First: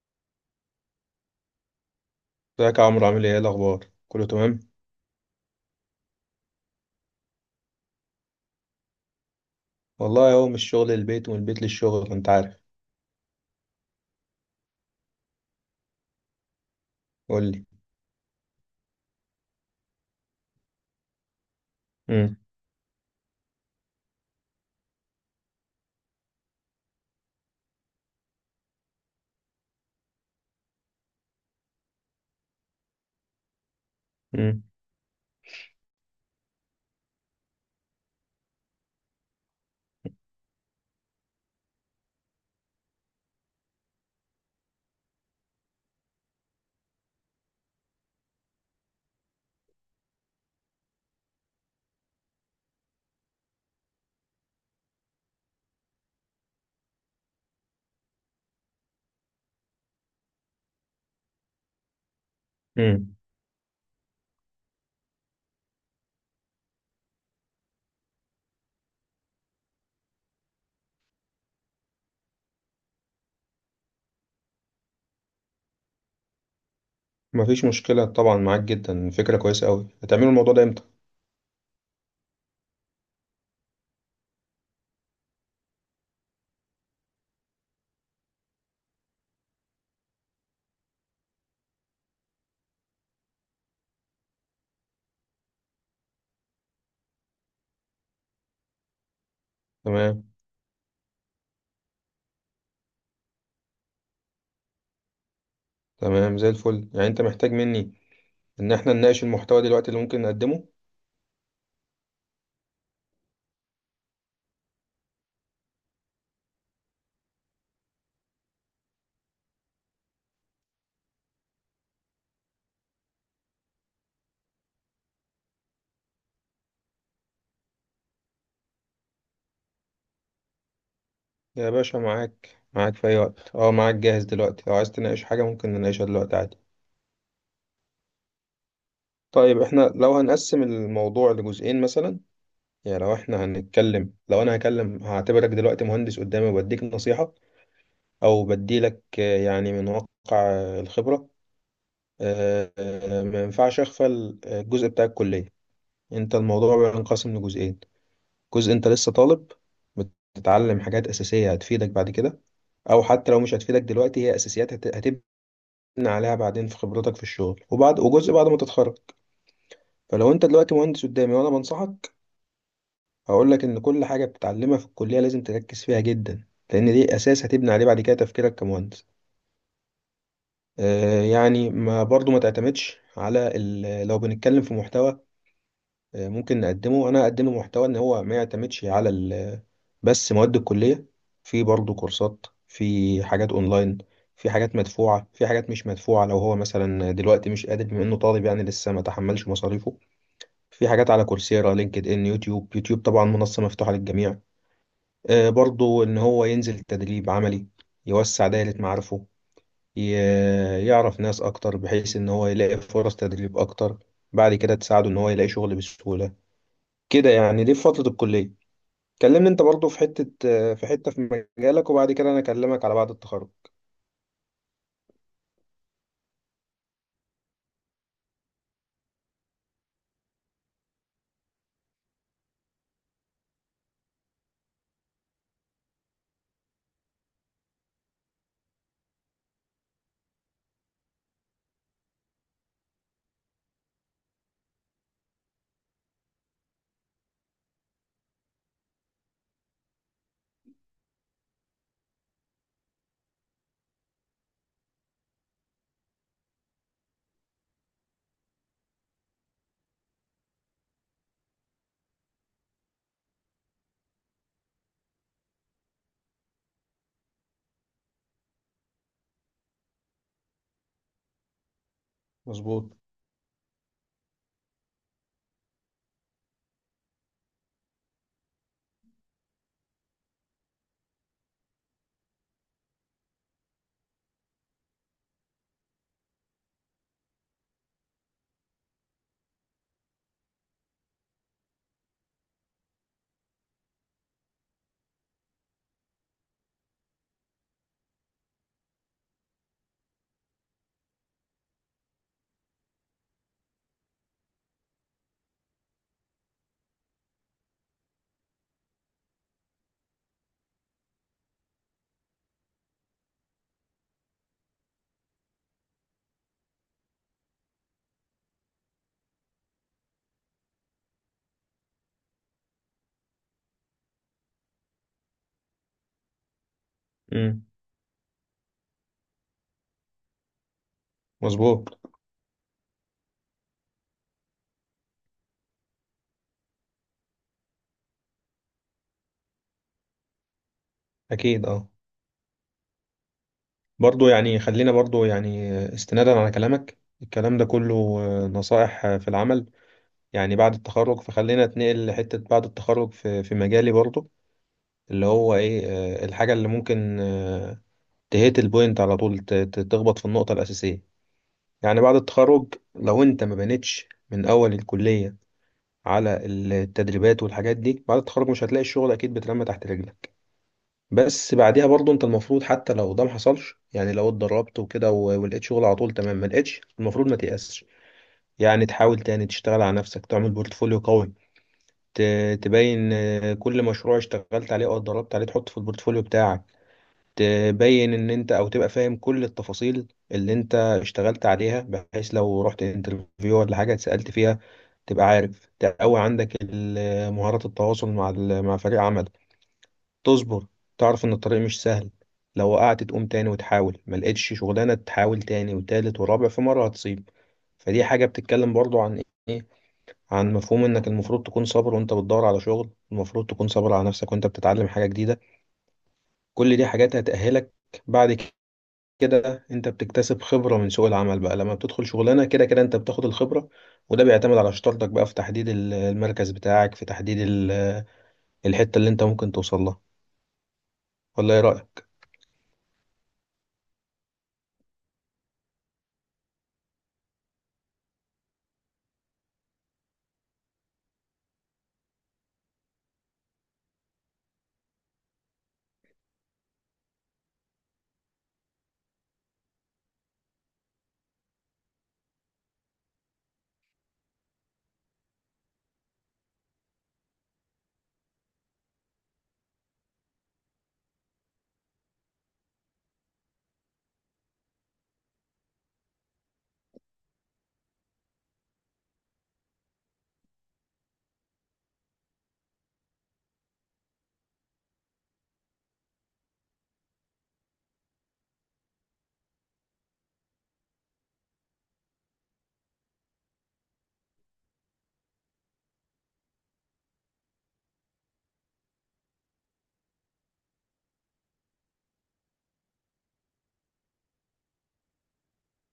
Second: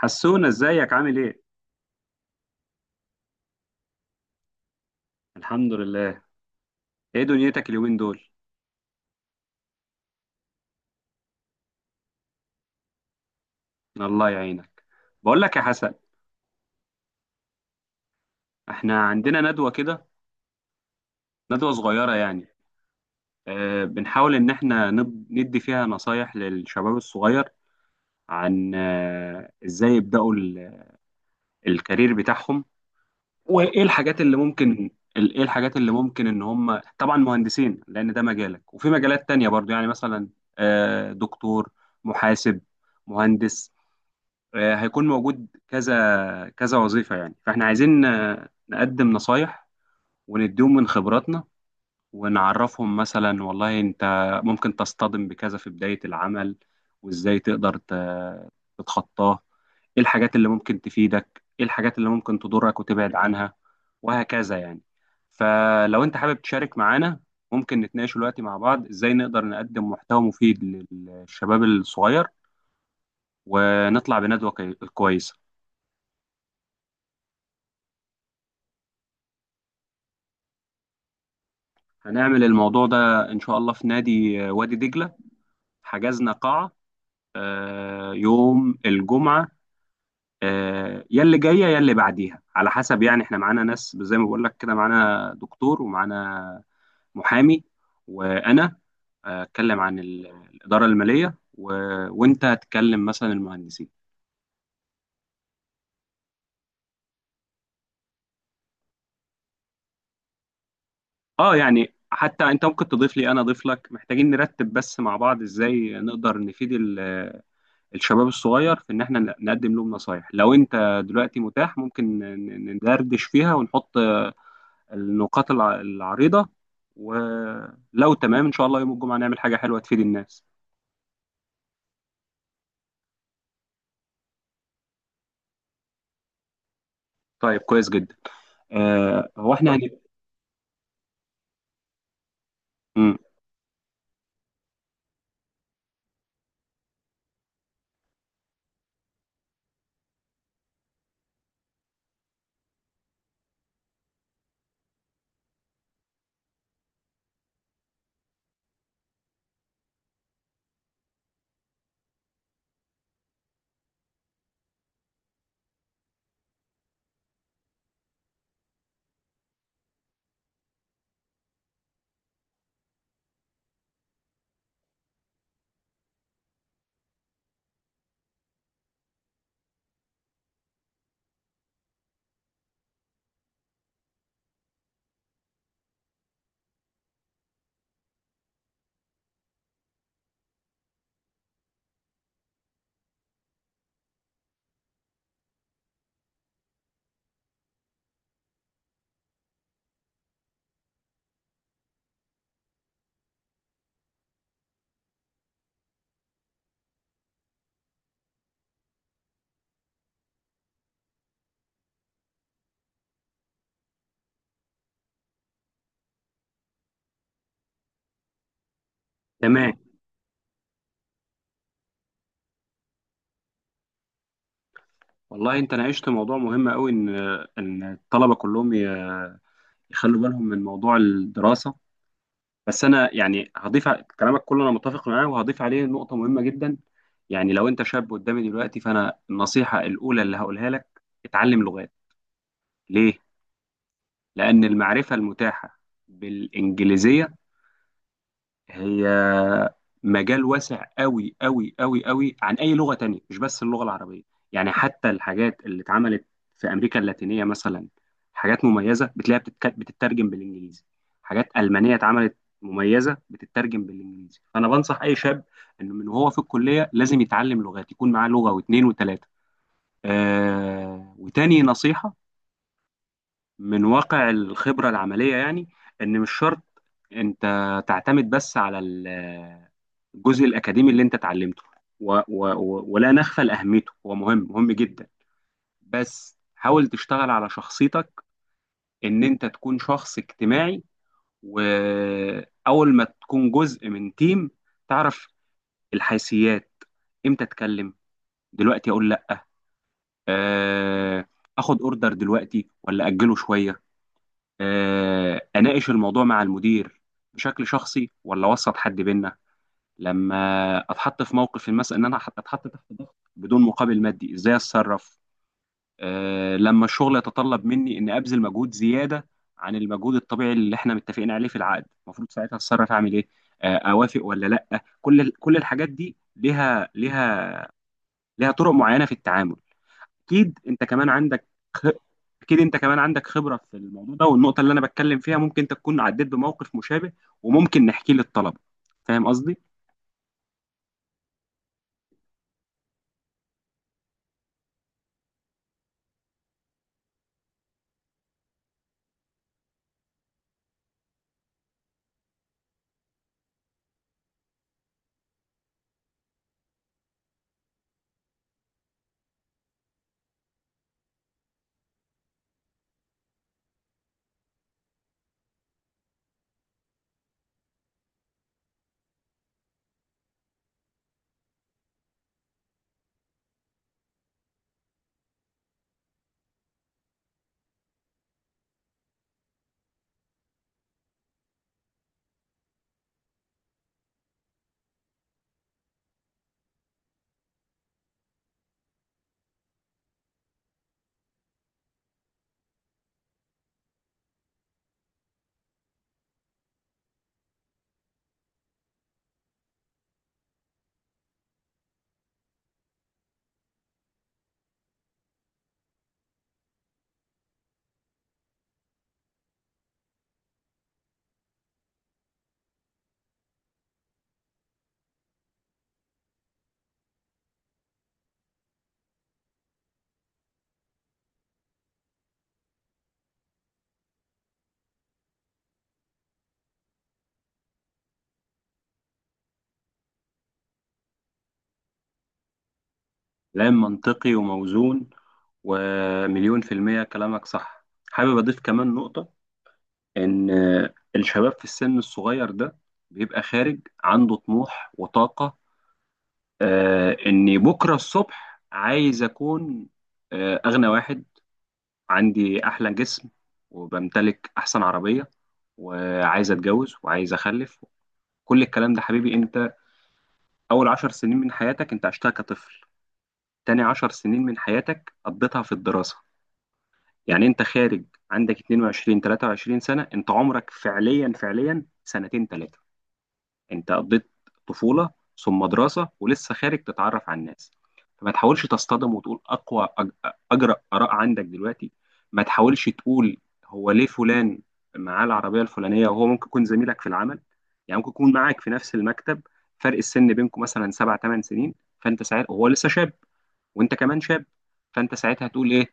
حسونا، ازيك عامل ايه؟ ازيك يا عمرو، عامل ايه؟ إيه الاخبار؟ كله تمام؟ الحمد لله. ايه دنيتك اليومين دول؟ والله اهو من الشغل للبيت ومن البيت للشغل، انت عارف. الله يعينك. بقول لك يا حسن، قول لي. احنا عندنا ندوة كده، ندوة صغيرة امم. يعني. اه بنحاول ان احنا ندي فيها نصايح للشباب الصغير، عن ازاي يبدأوا الكارير بتاعهم، وايه الحاجات اللي امم. ممكن ال- ايه الحاجات اللي ممكن، ان هم طبعا مهندسين لان ده مجالك، وفي مجالات تانية برضو، يعني مثلا اه دكتور، محاسب، مهندس، هيكون موجود كذا كذا وظيفة يعني. فاحنا عايزين نقدم نصايح ونديهم من خبراتنا، ونعرفهم مثلا والله انت ممكن تصطدم بكذا في بداية العمل، وازاي تقدر تتخطاه، ايه الحاجات اللي ممكن تفيدك، ايه الحاجات اللي ممكن تضرك وتبعد امم. عنها، وهكذا يعني. فلو انت حابب تشارك معانا، ممكن نتناقش دلوقتي مع بعض ازاي نقدر نقدم محتوى مفيد للشباب الصغير، ونطلع بندوة كويسة. مفيش مشكله، طبعا معاك جدا، فكره كويسه قوي. هتعملوا الموضوع ده امتى؟ هنعمل الموضوع ده إن شاء الله في نادي وادي دجلة، حجزنا قاعة يوم الجمعة، يا اللي جاية يا اللي بعديها على حسب، يعني احنا معانا ناس زي ما بقول لك كده، معانا دكتور ومعانا محامي، وأنا أتكلم عن تمام، الإدارة المالية. وأنت هتكلم مثلا المهندسين. تمام. زي الفل، يعني انت محتاج مني ان احنا نناقش المحتوى دلوقتي اللي ممكن نقدمه؟ اه يعني حتى انت ممكن تضيف لي، انا اضيف لك، محتاجين نرتب بس مع بعض ازاي نقدر نفيد الشباب الصغير في ان احنا نقدم لهم نصايح. لو انت دلوقتي متاح، ممكن ندردش فيها ونحط النقاط العريضة، ولو تمام ان شاء الله يوم الجمعة نعمل حاجة حلوة تفيد الناس. يا باشا معاك، معاك في اي وقت، اه معاك، جاهز دلوقتي. لو عايز تناقش حاجه ممكن نناقشها دلوقتي عادي. طيب، كويس جدا. هو طيب احنا. احنا لو هنقسم الموضوع لجزئين مثلا، يعني لو مم. احنا هنتكلم، لو انا هكلم، هعتبرك دلوقتي مهندس قدامي وبديك نصيحة او بديلك يعني من واقع الخبره. ما ينفعش اغفل الجزء بتاع الكليه. انت الموضوع بينقسم لجزئين: جزء انت لسه طالب، بتتعلم حاجات اساسيه هتفيدك بعد كده، او حتى لو مش هتفيدك دلوقتي هي اساسيات هتبني عليها بعدين في خبرتك في الشغل، وجزء بعد ما تتخرج. فلو انت دلوقتي مهندس قدامي وانا بنصحك، هقول لك ان كل حاجه بتتعلمها في الكليه لازم تركز فيها جدا، لان دي اساس هتبني عليه بعد كده تفكيرك كمهندس. يعني ما برضو ما تعتمدش على لو بنتكلم في محتوى ممكن نقدمه، انا اقدم محتوى ان هو ما يعتمدش على بس مواد الكلية. في برضو كورسات، في حاجات اونلاين، في حاجات مدفوعة، في حاجات مش مدفوعة. لو هو مثلا دلوقتي مش قادر بما انه طالب يعني لسه ما تحملش مصاريفه، في حاجات على كورسيرا، لينكد ان، يوتيوب. يوتيوب طبعا منصة مفتوحة للجميع. برضو ان هو ينزل تدريب عملي، يوسع دائرة معارفه، يعرف ناس أكتر بحيث إن هو يلاقي فرص تدريب أكتر، بعد كده تساعده إن هو يلاقي شغل بسهولة. كده يعني، دي في فترة الكلية. كلمني أنت تمام. برضو في حتة، في مجالك، وبعد كده أنا أكلمك على بعد التخرج. والله انت ناقشت موضوع مهم قوي، ان الطلبة كلهم يخلوا بالهم من موضوع الدراسة. بس انا يعني هضيف كلامك كله انا متفق معاه، وهضيف عليه نقطه مهمه جدا. يعني لو انت شاب قدامي دلوقتي، فانا النصيحه الاولى اللي هقولها لك اتعلم لغات. ليه؟ لان المعرفه المتاحه بالانجليزيه هي مجال واسع قوي قوي قوي قوي عن اي لغه تانية، مش بس اللغه العربيه. يعني حتى الحاجات اللي اتعملت في امريكا اللاتينيه مثلا، حاجات مميزه بتلاقيها بتترجم بالانجليزي. حاجات المانيه اتعملت مميزه بتترجم بالانجليزي، فانا بنصح اي شاب انه من وهو في الكليه لازم يتعلم لغات، يكون معاه لغه واثنين وثلاثه. وتاني نصيحه مظبوط. من واقع الخبرة العملية يعني، إن مش شرط أنت تعتمد بس على الجزء الأكاديمي اللي أنت اتعلمته، و و و ولا نغفل أهميته، هو مهم مهم جدا. بس حاول تشتغل على شخصيتك، إن أنت تكون شخص اجتماعي، وأول ما تكون جزء من تيم تعرف الحيثيات، إمتى أتكلم، دلوقتي أقول لأ، آه، آخد أوردر دلوقتي ولا أجله شوية، اناقش الموضوع مع المدير بشكل شخصي ولا اوسط حد بينا، لما اتحط في موقف مثلا ان انا اتحط تحت ضغط بدون مقابل مادي ازاي اتصرف، لما الشغل يتطلب مني اني ابذل مجهود زياده عن المجهود الطبيعي اللي احنا متفقين عليه في العقد، المفروض ساعتها اتصرف اعمل ايه، اوافق ولا لا. كل كل الحاجات دي ليها امم. ليها ليها طرق معينه في التعامل. اكيد انت كمان عندك خ... مظبوط. اكيد انت كمان عندك خبرة في الموضوع ده، والنقطة اللي انا بتكلم فيها ممكن انت تكون عديت بموقف مشابه، وممكن نحكيه للطلبة. فاهم قصدي؟ أكيد أه. برضو يعني خلينا، برضو يعني استنادا على كلامك، الكلام ده كله نصائح في العمل يعني بعد التخرج، فخلينا اتنقل لحتة بعد التخرج في مجالي برضو، اللي هو ايه؟ الحاجة اللي ممكن تهيت البوينت على طول، تخبط في النقطة الأساسية. يعني بعد التخرج لو أنت ما بنيتش من أول الكلية على التدريبات والحاجات دي، بعد التخرج مش هتلاقي الشغل أكيد بترمى تحت رجلك. بس بعديها برضو أنت المفروض حتى لو ده ما حصلش، يعني لو اتدربت وكده ولقيت شغل على طول تمام، ما لقيتش المفروض ما تيأسش. يعني تحاول تاني، تشتغل على نفسك، تعمل بورتفوليو قوي. تبين كل مشروع اشتغلت عليه أو اتدربت عليه تحطه في البورتفوليو بتاعك. تبين ان انت، او تبقى فاهم كل التفاصيل اللي انت اشتغلت عليها، بحيث لو رحت انترفيو ولا حاجة اتسألت فيها تبقى عارف. تقوي عندك مهارات التواصل مع مع فريق عمل. تصبر، تعرف ان الطريق مش سهل. لو وقعت تقوم تاني وتحاول، ما لقيتش شغلانة تحاول تاني وتالت ورابع، في مرة هتصيب. فدي حاجة بتتكلم برضو عن ايه؟ عن مفهوم انك المفروض تكون صابر وانت بتدور على شغل، المفروض تكون صابر على نفسك وانت بتتعلم حاجة جديدة. كل دي حاجات هتأهلك. بعد كده انت بتكتسب خبرة من سوق العمل بقى. لما بتدخل شغلانة، كده كده انت بتاخد الخبرة. وده بيعتمد على شطارتك بقى في تحديد المركز بتاعك، في تحديد الحتة اللي انت ممكن توصل لها. ولا ايه رأيك؟ كلام منطقي وموزون، ومليون في المية كلامك صح. حابب اضيف كمان نقطة، ان الشباب في السن الصغير ده بيبقى خارج عنده طموح وطاقة، اني بكرة الصبح عايز اكون اغنى واحد، عندي أحلى جسم، وبمتلك أحسن عربية، وعايز أتجوز وعايز أخلف. كل الكلام ده، حبيبي أنت أول عشر سنين من حياتك أنت عشتها كطفل، تاني عشر سنين من حياتك قضيتها في الدراسة، يعني أنت خارج عندك 22 23 سنة، أنت عمرك فعليا فعليا سنتين تلاتة. انت قضيت طفولة ثم دراسة، ولسه خارج تتعرف على الناس. فما تحاولش تصطدم وتقول اقوى اجرأ اراء عندك دلوقتي، ما تحاولش تقول هو ليه فلان معاه العربية الفلانية، وهو ممكن يكون زميلك في العمل، يعني ممكن يكون معاك في نفس المكتب، فرق السن بينكم مثلا 7 8 سنين، فانت ساعتها هو لسه شاب وانت كمان شاب، فانت ساعتها هتقول ايه؟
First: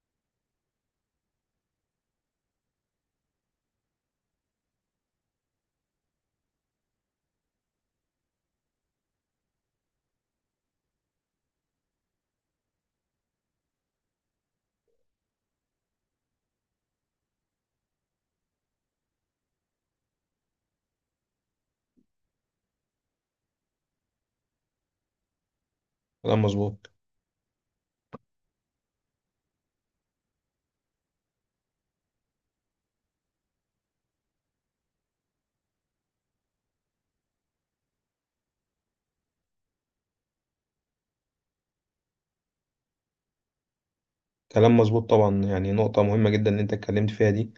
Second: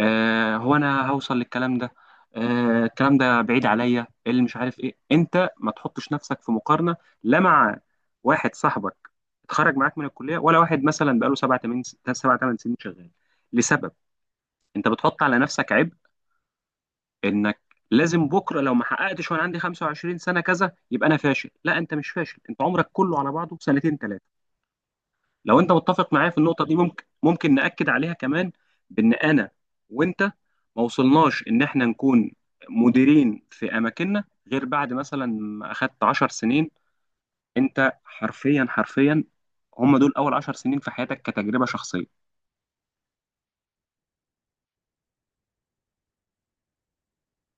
هو انا هوصل للكلام ده، الكلام ده بعيد عليا، إيه اللي مش عارف ايه. انت ما تحطش نفسك في مقارنه، لا مع واحد صاحبك اتخرج معاك من الكليه، ولا واحد مثلا بقاله سبع ثمان سنين شغال، لسبب. انت بتحط على نفسك عبء انك لازم بكره لو ما حققتش وانا عندي 25 سنه كذا يبقى انا فاشل. لا، انت مش فاشل، انت عمرك كله على بعضه سنتين ثلاثه. لو انت متفق معايا في كلام النقطه دي، مظبوط. ممكن ناكد عليها كمان، بان انا وانت ما وصلناش ان احنا نكون مديرين في اماكننا غير بعد مثلا ما اخدت 10 سنين. انت حرفيا حرفيا هم دول اول 10 سنين في حياتك كتجربه شخصيه. كلام مظبوط طبعا، يعني نقطة مهمة جدا ان انت اتكلمت فيها دي،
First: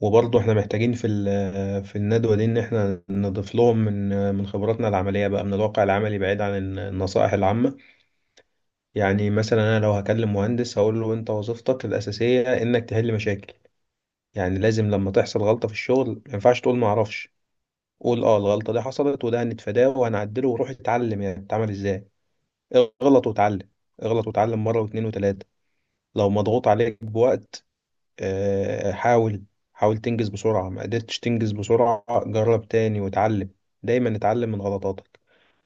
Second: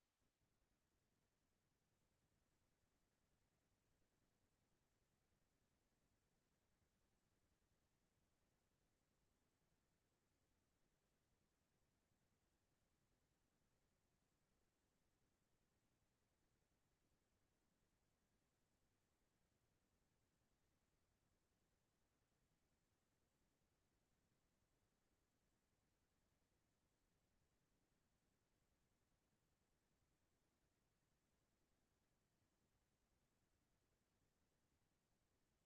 وبرضه احنا محتاجين في في الندوة دي ان احنا نضيف لهم من خبراتنا العملية بقى، من الواقع العملي بعيد عن النصائح العامة. يعني مثلا انا لو هكلم مهندس هقول له انت وظيفتك الأساسية انك تحل مشاكل. يعني لازم لما تحصل غلطة في الشغل ما ينفعش تقول ما اعرفش. قول اه الغلطة دي حصلت، وده هنتفاداه وهنعدله، وروح اتعلم يعني بتتعمل ازاي. اغلط واتعلم، اغلط واتعلم مرة واتنين وتلاتة. لو مضغوط عليك بوقت، حاول، حاول تنجز بسرعة. ما قدرتش تنجز بسرعة، جرب تاني واتعلم. دايما اتعلم من غلطاتك،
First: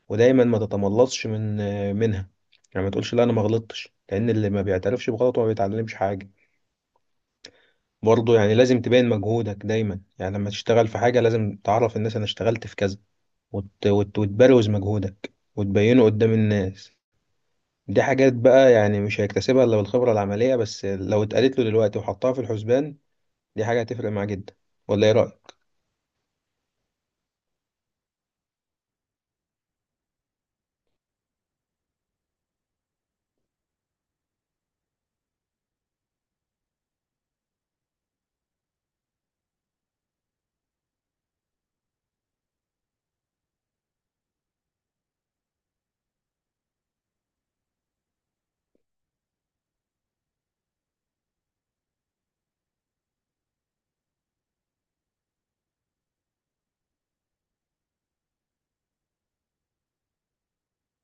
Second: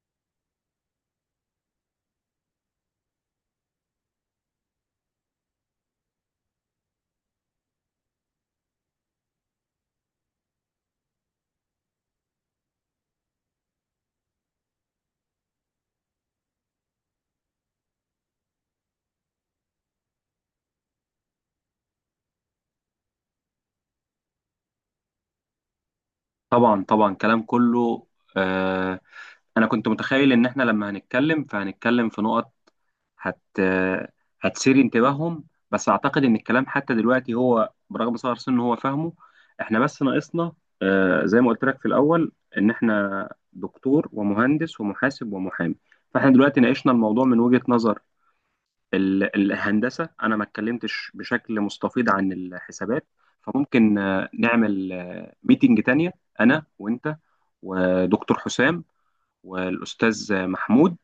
ودايما ما تتملصش من منها. يعني ما تقولش لا انا ما غلطتش، لان اللي ما بيعترفش بغلطه ما بيتعلمش حاجة. برضه يعني لازم تبين مجهودك دايما، يعني لما تشتغل في حاجة لازم تعرف الناس أنا اشتغلت في كذا، وتبروز مجهودك وتبينه قدام الناس. دي حاجات بقى يعني مش هيكتسبها إلا بالخبرة العملية، بس لو اتقالت له دلوقتي وحطها في الحسبان، دي حاجة هتفرق معاه جدا. ولا إيه رأيك؟ طبعا طبعا، كلام كله آه انا كنت متخيل ان احنا لما هنتكلم فهنتكلم في نقط هت هتثير انتباههم، بس اعتقد ان الكلام حتى دلوقتي هو برغم صغر سنه هو فاهمه. احنا بس ناقصنا، زي ما قلت لك في الاول، ان احنا دكتور ومهندس ومحاسب ومحامي. فاحنا دلوقتي ناقشنا الموضوع من وجهة نظر الهندسة، انا ما اتكلمتش بشكل مستفيض عن الحسابات. فممكن نعمل ميتنج تانية، انا وانت ودكتور حسام والاستاذ محمود،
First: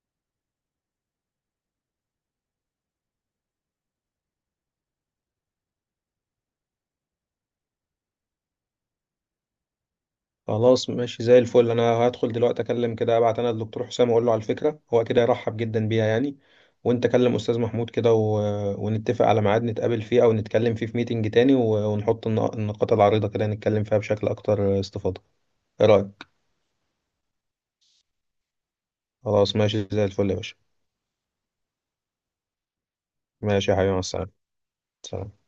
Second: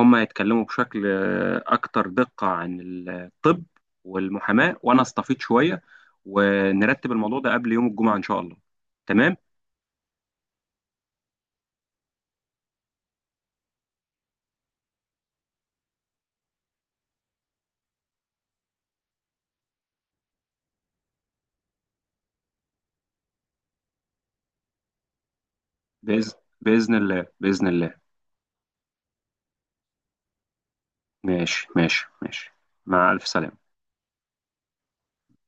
هم يتكلموا بشكل أكتر دقة عن الطب والمحاماة، وأنا أستفيض شوية، ونرتب الموضوع ده قبل يوم الجمعة إن شاء الله. تمام. خلاص ماشي زي الفل. انا هدخل دلوقتي اكلم كده، ابعت انا الدكتور حسام واقول له على الفكره، هو كده يرحب جدا بيها يعني. وانت كلم استاذ محمود كده ونتفق على ميعاد نتقابل فيه او نتكلم فيه في ميتنج تاني، ونحط النقاط العريضه كده نتكلم فيها بشكل اكتر استفاضه. ايه رايك؟ بإذن بإذن الله، بإذن الله. خلاص ماشي زي الفل يا باشا. ماشي ماشي ماشي، مع ألف سلامة. ماشي يا حبيبي، مع السلامه. سلام.